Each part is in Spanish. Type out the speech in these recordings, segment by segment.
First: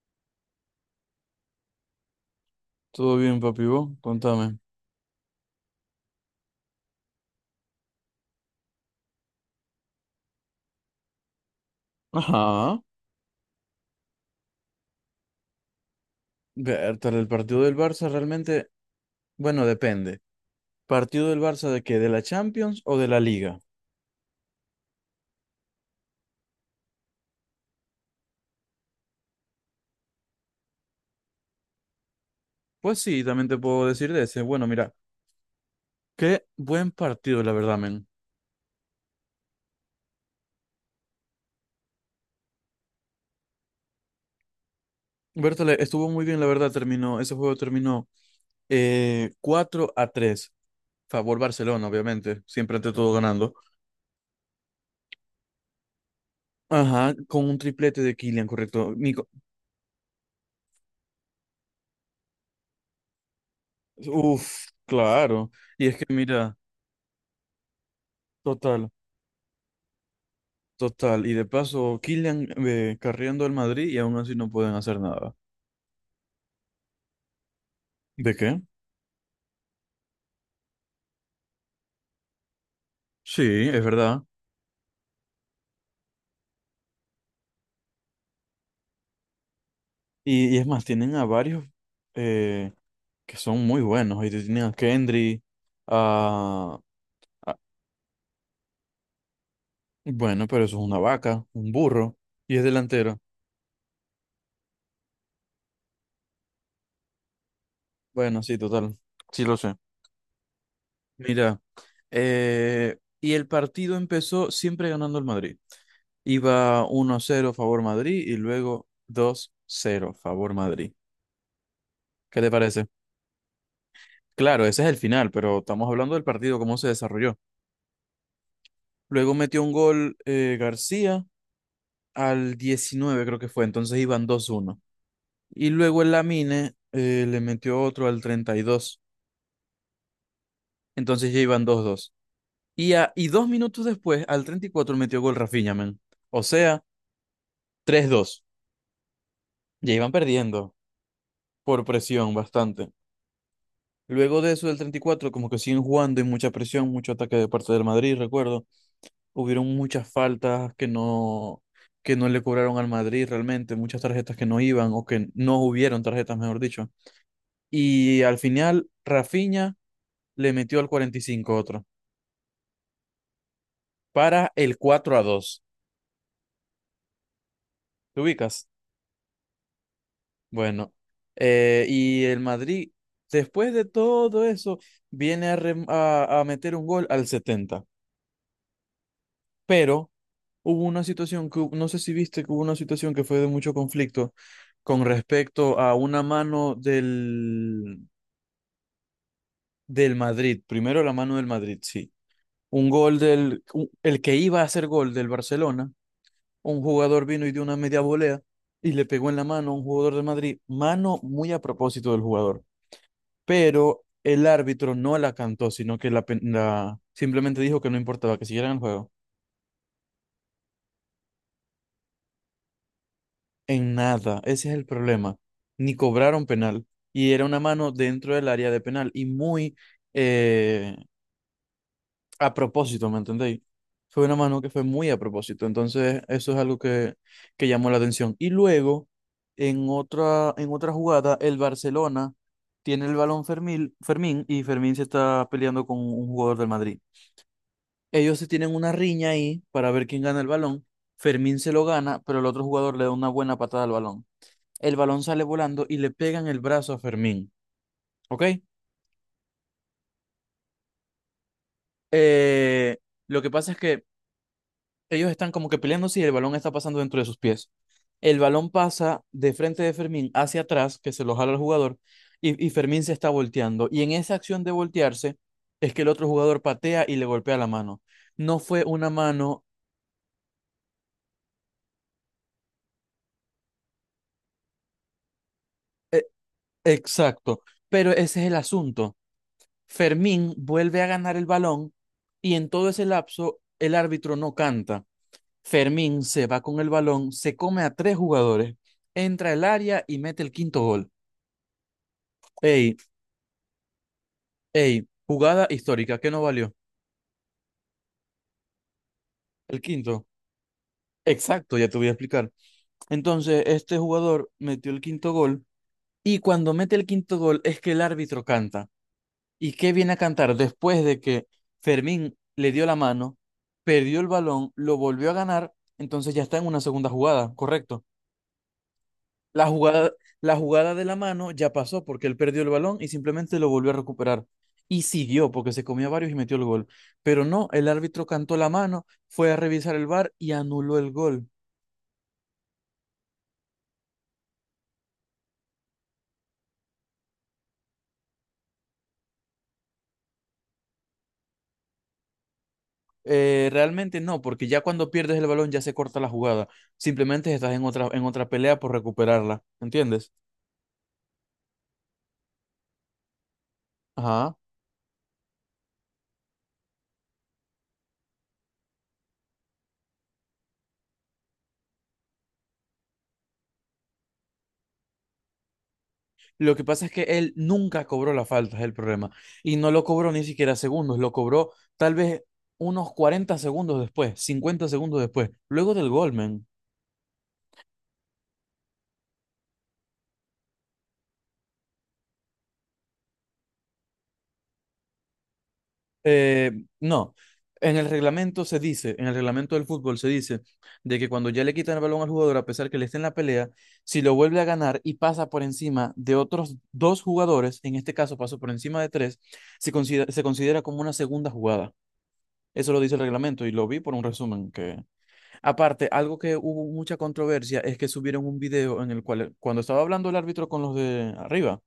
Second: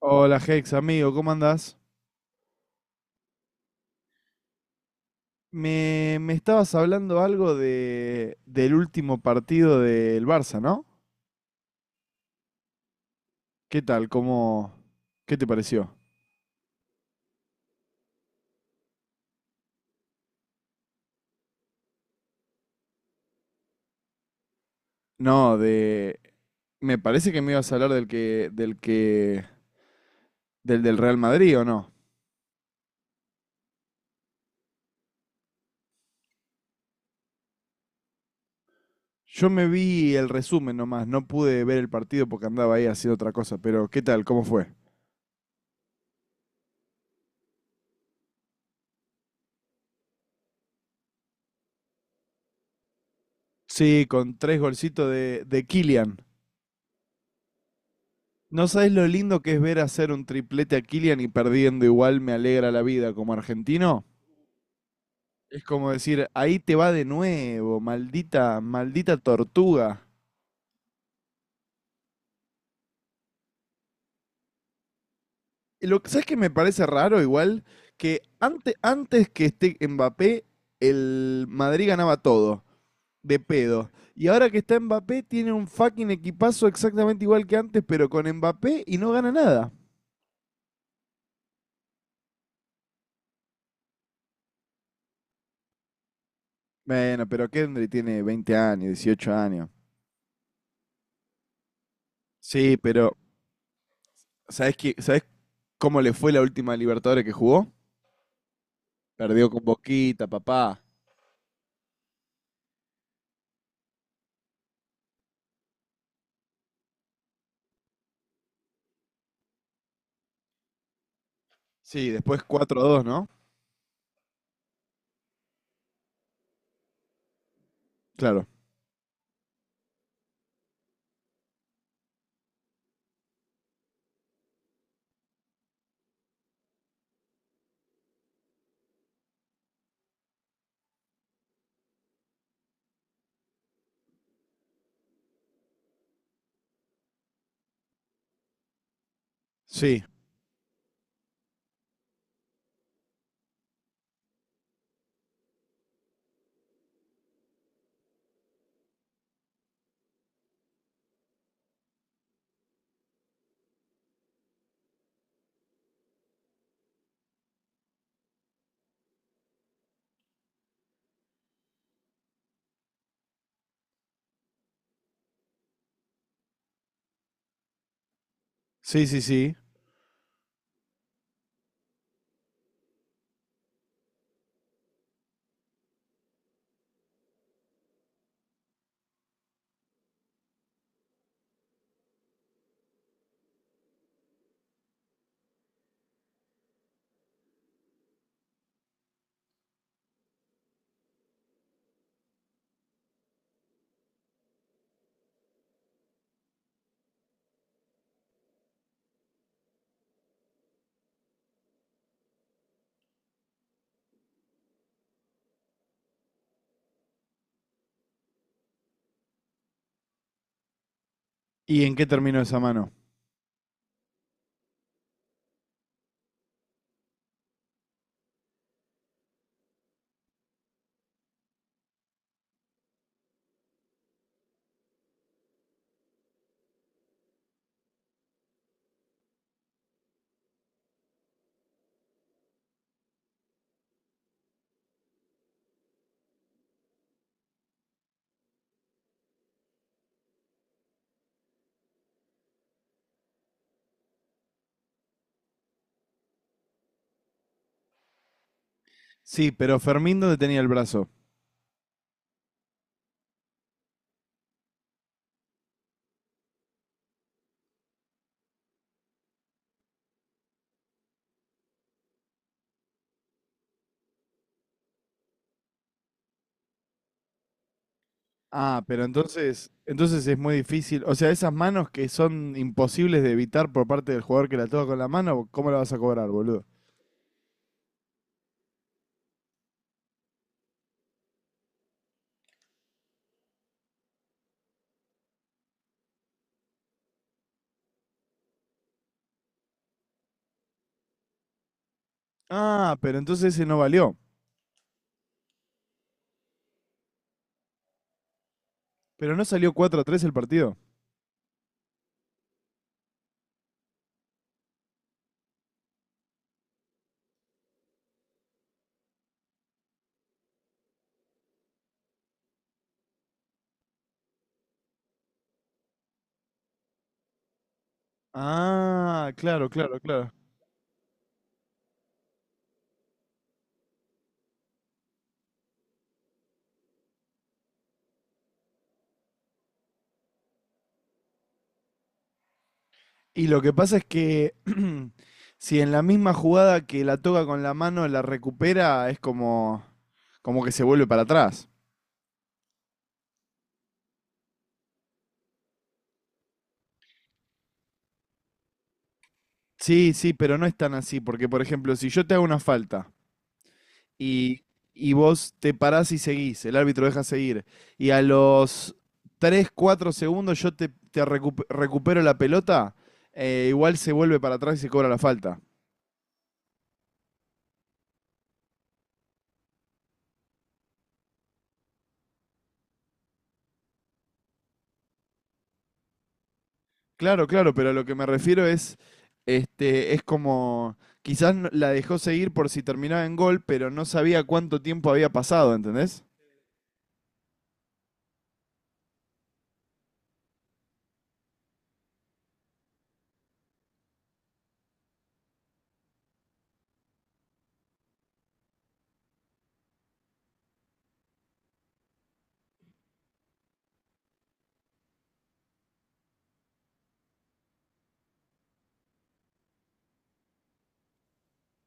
Hola Hex, amigo, ¿cómo andás? Todo bien, papi, vos, contame. Me estabas hablando algo del último partido del Barça, ¿no? Ajá. ¿Qué tal? ¿Qué te pareció? Bertal, el partido del Barça realmente, bueno, depende. ¿Partido del Barça de qué? ¿De la Champions o de la Liga? No. Me parece que me ibas a hablar del que, del que, del del Real Madrid, ¿o no? Pues sí, también te puedo decir de ese. Bueno, mira, qué buen partido, la verdad, men. Yo me vi el resumen nomás, no pude ver el partido porque andaba ahí haciendo otra cosa, pero ¿qué tal? ¿Cómo fue? Bertal, estuvo muy bien, la verdad, ese juego terminó 4 a tres favor Barcelona, obviamente, siempre ante todo ganando. Sí, con tres golcitos de Kylian. Ajá, con un triplete de Kylian, No sabés correcto. lo Nico. lindo que es ver hacer un triplete a Kylian y perdiendo igual me alegra la vida como argentino. Uf, claro. Es Y como es que decir, mira, ahí te va de nuevo, maldita, total. maldita tortuga. Total, y de paso, Kylian carriendo al Madrid y aún así no pueden hacer nada. Y lo que sabes que me parece raro igual que ¿De qué? antes que esté Mbappé, el Madrid ganaba todo, de Sí, es pedo. verdad. Y ahora que está Mbappé, tiene un fucking equipazo exactamente igual que antes, pero con Mbappé y no gana nada. Y es más, tienen a varios eh, que son muy buenos. Y tienen a Kendry, a, Bueno, pero a- Kendry tiene 20 años, 18 años. bueno, pero eso es una vaca, un burro, y es Sí, pero delantero. ¿Sabés cómo le fue la última Libertadores que jugó? Bueno, sí, total. Sí Perdió lo con sé. Boquita, papá. Mira, y el partido empezó siempre ganando el Madrid. Iba 1-0 favor Madrid y luego 2-0 favor Madrid. Sí, ¿Qué después te cuatro a parece? dos, ¿no? Claro, ese es el final, pero estamos hablando del partido, cómo se desarrolló. Claro. Luego metió un gol García al 19, creo que fue, entonces iban 2-1. Y luego el Lamine le metió otro al 32, entonces ya iban 2-2. Y 2 minutos después, al 34, metió gol Rafinha, men. O sea, 3-2. Ya Sí, iban perdiendo por presión bastante. Luego de eso del 34, como que siguen jugando y mucha presión, mucho ataque de parte del Madrid, recuerdo. Hubieron muchas faltas que no le cobraron al Madrid realmente, muchas tarjetas que no iban o que no hubieron tarjetas, mejor dicho. Y al final, Rafinha le metió al 45 otro, para el 4-2. ¿Te ubicas? sí, sí, sí. Bueno, y el Madrid, después de todo eso, viene a meter un gol al 70, pero hubo una situación. No sé si viste que hubo una situación que fue de mucho conflicto con respecto a una mano del Madrid. Primero la mano del Madrid, sí. Un gol, el que iba a hacer gol del Barcelona, un jugador vino y dio una media volea y le pegó en la mano a un jugador del Madrid. Mano muy a propósito del jugador. Pero el árbitro no la cantó, sino que simplemente dijo que no importaba, que siguieran el juego. ¿Y en qué terminó esa mano? En nada, ese es el problema. Ni cobraron penal. Y era una mano dentro del área de penal. Y muy eh, a propósito, ¿me entendéis? Fue una mano que fue muy a propósito. Entonces, eso es algo que llamó la atención. Y luego, en otra jugada, el Barcelona tiene el balón Fermín y Fermín se está peleando con un jugador del Madrid. Ellos se tienen una riña ahí para ver quién gana el balón. Fermín se lo gana, pero el otro jugador le da una buena patada al balón. El balón sale volando y le pegan el brazo a Fermín, ¿ok? Sí, pero Fermín, ¿dónde tenía el brazo? Eh, lo que pasa es que ellos están como que peleándose y el balón está pasando dentro de sus pies. El balón pasa de frente de Fermín hacia atrás, que se lo jala el jugador, y Fermín se está volteando. Y en esa acción de voltearse es que el otro jugador patea y le golpea la mano. No Ah, fue pero una mano. entonces es muy difícil. O sea, esas manos que son imposibles de evitar por parte del jugador que la toca con la mano, ¿cómo la vas a eh, cobrar, boludo? exacto, pero ese es el asunto. Fermín vuelve a ganar el balón y en todo ese lapso el árbitro no canta. Fermín se va con el balón, se come a tres jugadores, entra al área y mete el quinto gol. Ah, Ey, pero entonces ese no valió. ey, jugada histórica, ¿qué no valió? Pero no salió El 4-3 quinto. el partido. Exacto, ya te voy a explicar. Entonces, este jugador metió el quinto gol y cuando mete el quinto gol es que el árbitro canta. ¿Y qué viene a cantar después de que Fermín le dio la mano, perdió el balón, lo volvió a ganar? Entonces ya está en una segunda jugada, ¿correcto? Ah, La claro, claro, jugada, claro. la jugada de la mano ya pasó porque él perdió el balón y simplemente lo volvió a recuperar. Y siguió porque se comió a varios y metió el gol. Pero no, el árbitro cantó la mano, fue a revisar el VAR y anuló el gol. Y lo que pasa es que si en la misma jugada que la toca con la mano la recupera, es como que se vuelve para atrás. Realmente no, porque ya cuando pierdes el balón ya se corta la jugada. Simplemente estás en otra pelea por recuperarla. Sí, sí, ¿Entiendes? pero no es tan así, porque por ejemplo, si yo te hago una falta Ajá. y, y vos te parás y seguís, el árbitro deja seguir, y a los 3 4 segundos yo te recupero la pelota, igual se vuelve para atrás y se cobra la falta. Lo que pasa es que él nunca cobró la falta, es el problema. Y no lo cobró ni siquiera segundos, lo cobró tal vez unos 40 segundos después, 50 segundos después, luego del gol, man. Claro, claro, pero lo que me refiero es, este, es como, quizás la dejó seguir por si terminaba en gol, pero no sabía cuánto tiempo había pasado, ¿entendés? No, en el reglamento se dice, en el reglamento del fútbol se dice de que cuando ya le quitan el balón al jugador, a pesar que le esté en la pelea, si lo vuelve a ganar y pasa por encima de otros dos jugadores, en este caso pasó por encima de tres, se considera como una segunda jugada. Eso lo dice el reglamento y lo vi por un resumen. Aparte, algo que hubo mucha controversia es que subieron un video en el cual, cuando estaba hablando el árbitro con los de arriba,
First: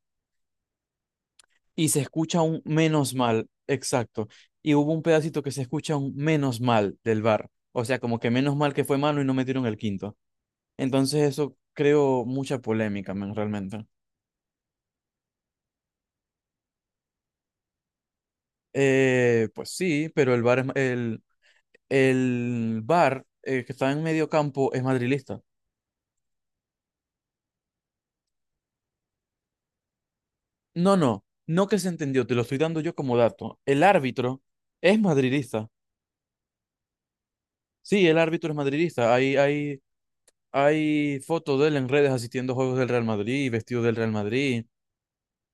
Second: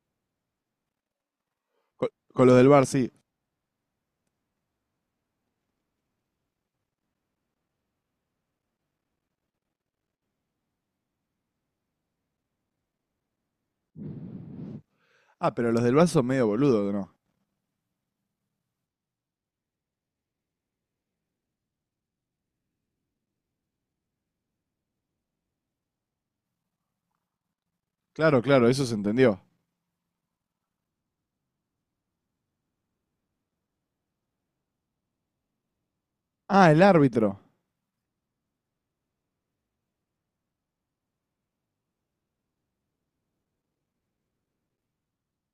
y se Co- escucha Con, los un del VAR, sí. menos mal, exacto, y hubo un pedacito que se escucha un menos mal del bar, o sea, como que menos mal que fue mano y no metieron el quinto. Entonces eso creó mucha polémica, men, realmente. Ah, pero los del VAR son medio boludo, ¿no? Pues sí, pero el VAR, que está en medio campo es madrilista. Claro, claro, eso se entendió. No, no, no que se entendió, te lo estoy dando yo como dato. El árbitro es madridista. Ah, el árbitro. Sí, el árbitro es madridista. Hay fotos de él en redes asistiendo a juegos del Real Madrid, vestido del Real Madrid.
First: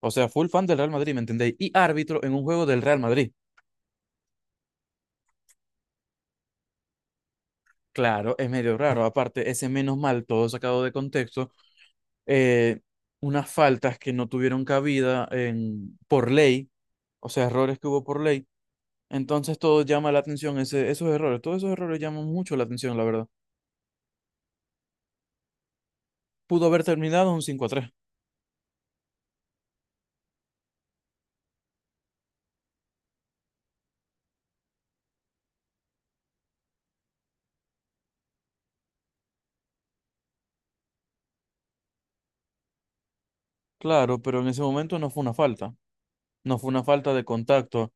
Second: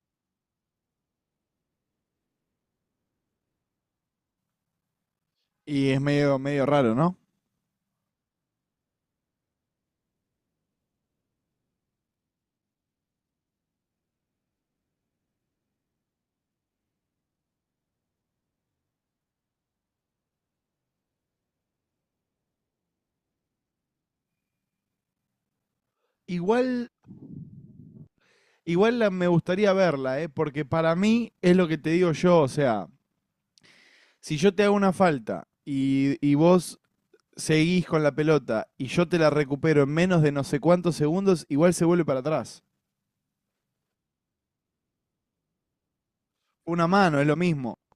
O sea, full fan del Real Madrid, ¿me entendéis? Y árbitro en un juego del Real Madrid. Y es medio, medio raro, ¿no? Claro, es medio raro. Aparte, ese menos mal, todo sacado de contexto, eh, unas faltas que no tuvieron cabida por ley, o sea, errores que hubo por ley. Entonces todo llama la atención, esos errores, todos esos errores llaman mucho la atención, la verdad. Pudo Igual, haber terminado un 5-3. igual, me gustaría verla, ¿eh? Porque para mí es lo que te digo yo, o sea, si yo te hago una falta y vos seguís con la pelota y yo te la recupero en menos de no sé cuántos segundos, igual se vuelve para atrás. Claro, pero en ese momento no fue una falta. No fue una Una falta mano de es lo mismo. contacto.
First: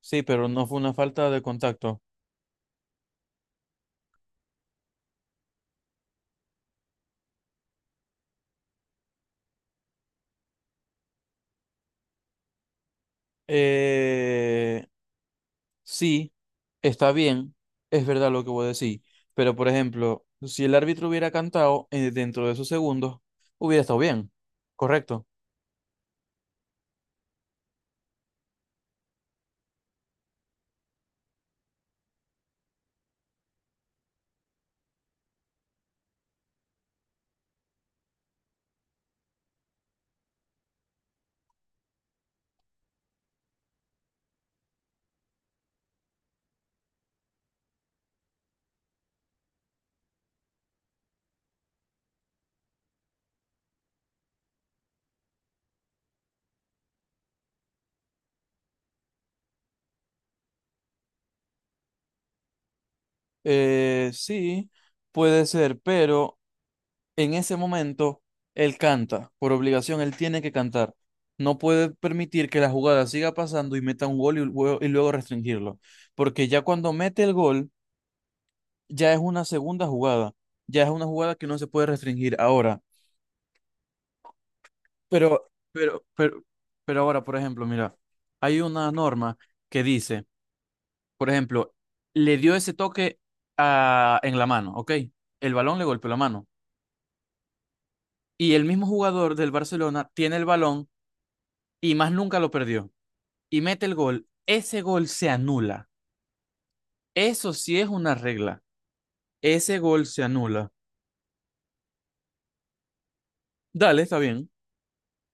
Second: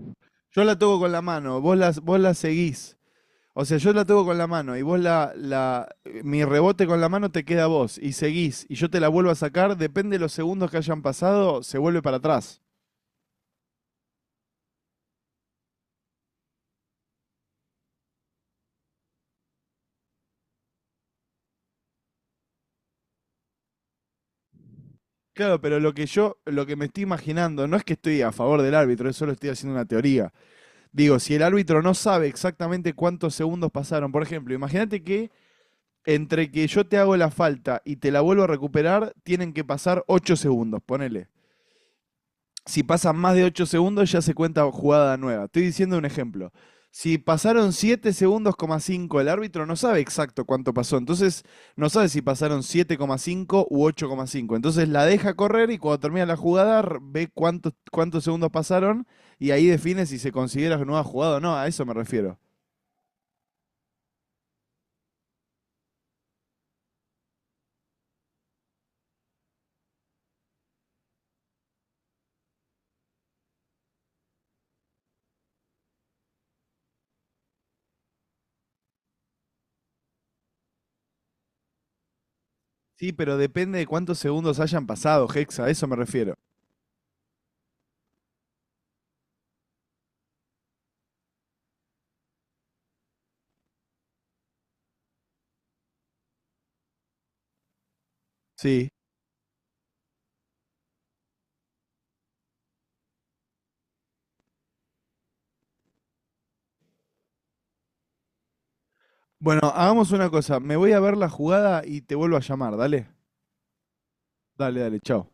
Sí, pero Yo no la fue una toco con la falta de mano, vos la, contacto. vos la seguís. O sea, yo la toco con la mano y vos la, la. Mi rebote con la mano te queda a vos y seguís y yo te la vuelvo a sacar, depende de los segundos que hayan pasado, se vuelve para atrás. Eh, sí, está bien, es verdad lo que voy a decir. Pero, por ejemplo, si el árbitro hubiera cantado dentro de esos segundos, hubiera estado bien. Correcto. Claro, pero lo que me estoy imaginando, no es que estoy a favor del árbitro, solo estoy haciendo una teoría. Digo, si el árbitro no sabe exactamente cuántos segundos pasaron, por ejemplo, imagínate que entre que yo te hago la falta y te la vuelvo a recuperar, tienen que pasar 8 segundos, ponele. Si pasan más de 8 segundos, ya se cuenta jugada nueva. Estoy diciendo un ejemplo. Si pasaron 7 segundos, coma 5, el árbitro no sabe exacto cuánto pasó. Entonces, no sabe si pasaron 7,5 u 8,5. Entonces, la deja correr y cuando termina la jugada, ve cuántos segundos pasaron y ahí define si se considera nueva jugada o no. A eso me refiero. Sí, puede ser, pero en ese momento él canta. Por obligación, él tiene que cantar. No puede permitir que la jugada siga pasando y meta un gol y luego restringirlo. Porque ya cuando mete el gol ya es una segunda jugada, ya es una jugada que no se puede restringir ahora. Sí, pero depende de cuántos segundos hayan pasado, Pero, Hexa. A eso me pero, refiero. pero, pero ahora, por ejemplo, mira, hay una norma que dice, por ejemplo, le dio ese toque en la mano, ¿ok? El balón le golpeó la mano. Y el mismo Sí, jugador del Barcelona tiene el balón y más nunca lo perdió. Y mete el gol. Ese gol se anula. Eso sí es una regla. bueno, Ese gol hagamos se una cosa. anula. Me voy a ver la jugada y te vuelvo a llamar. Dale, Dale, está bien. dale, dale, chao.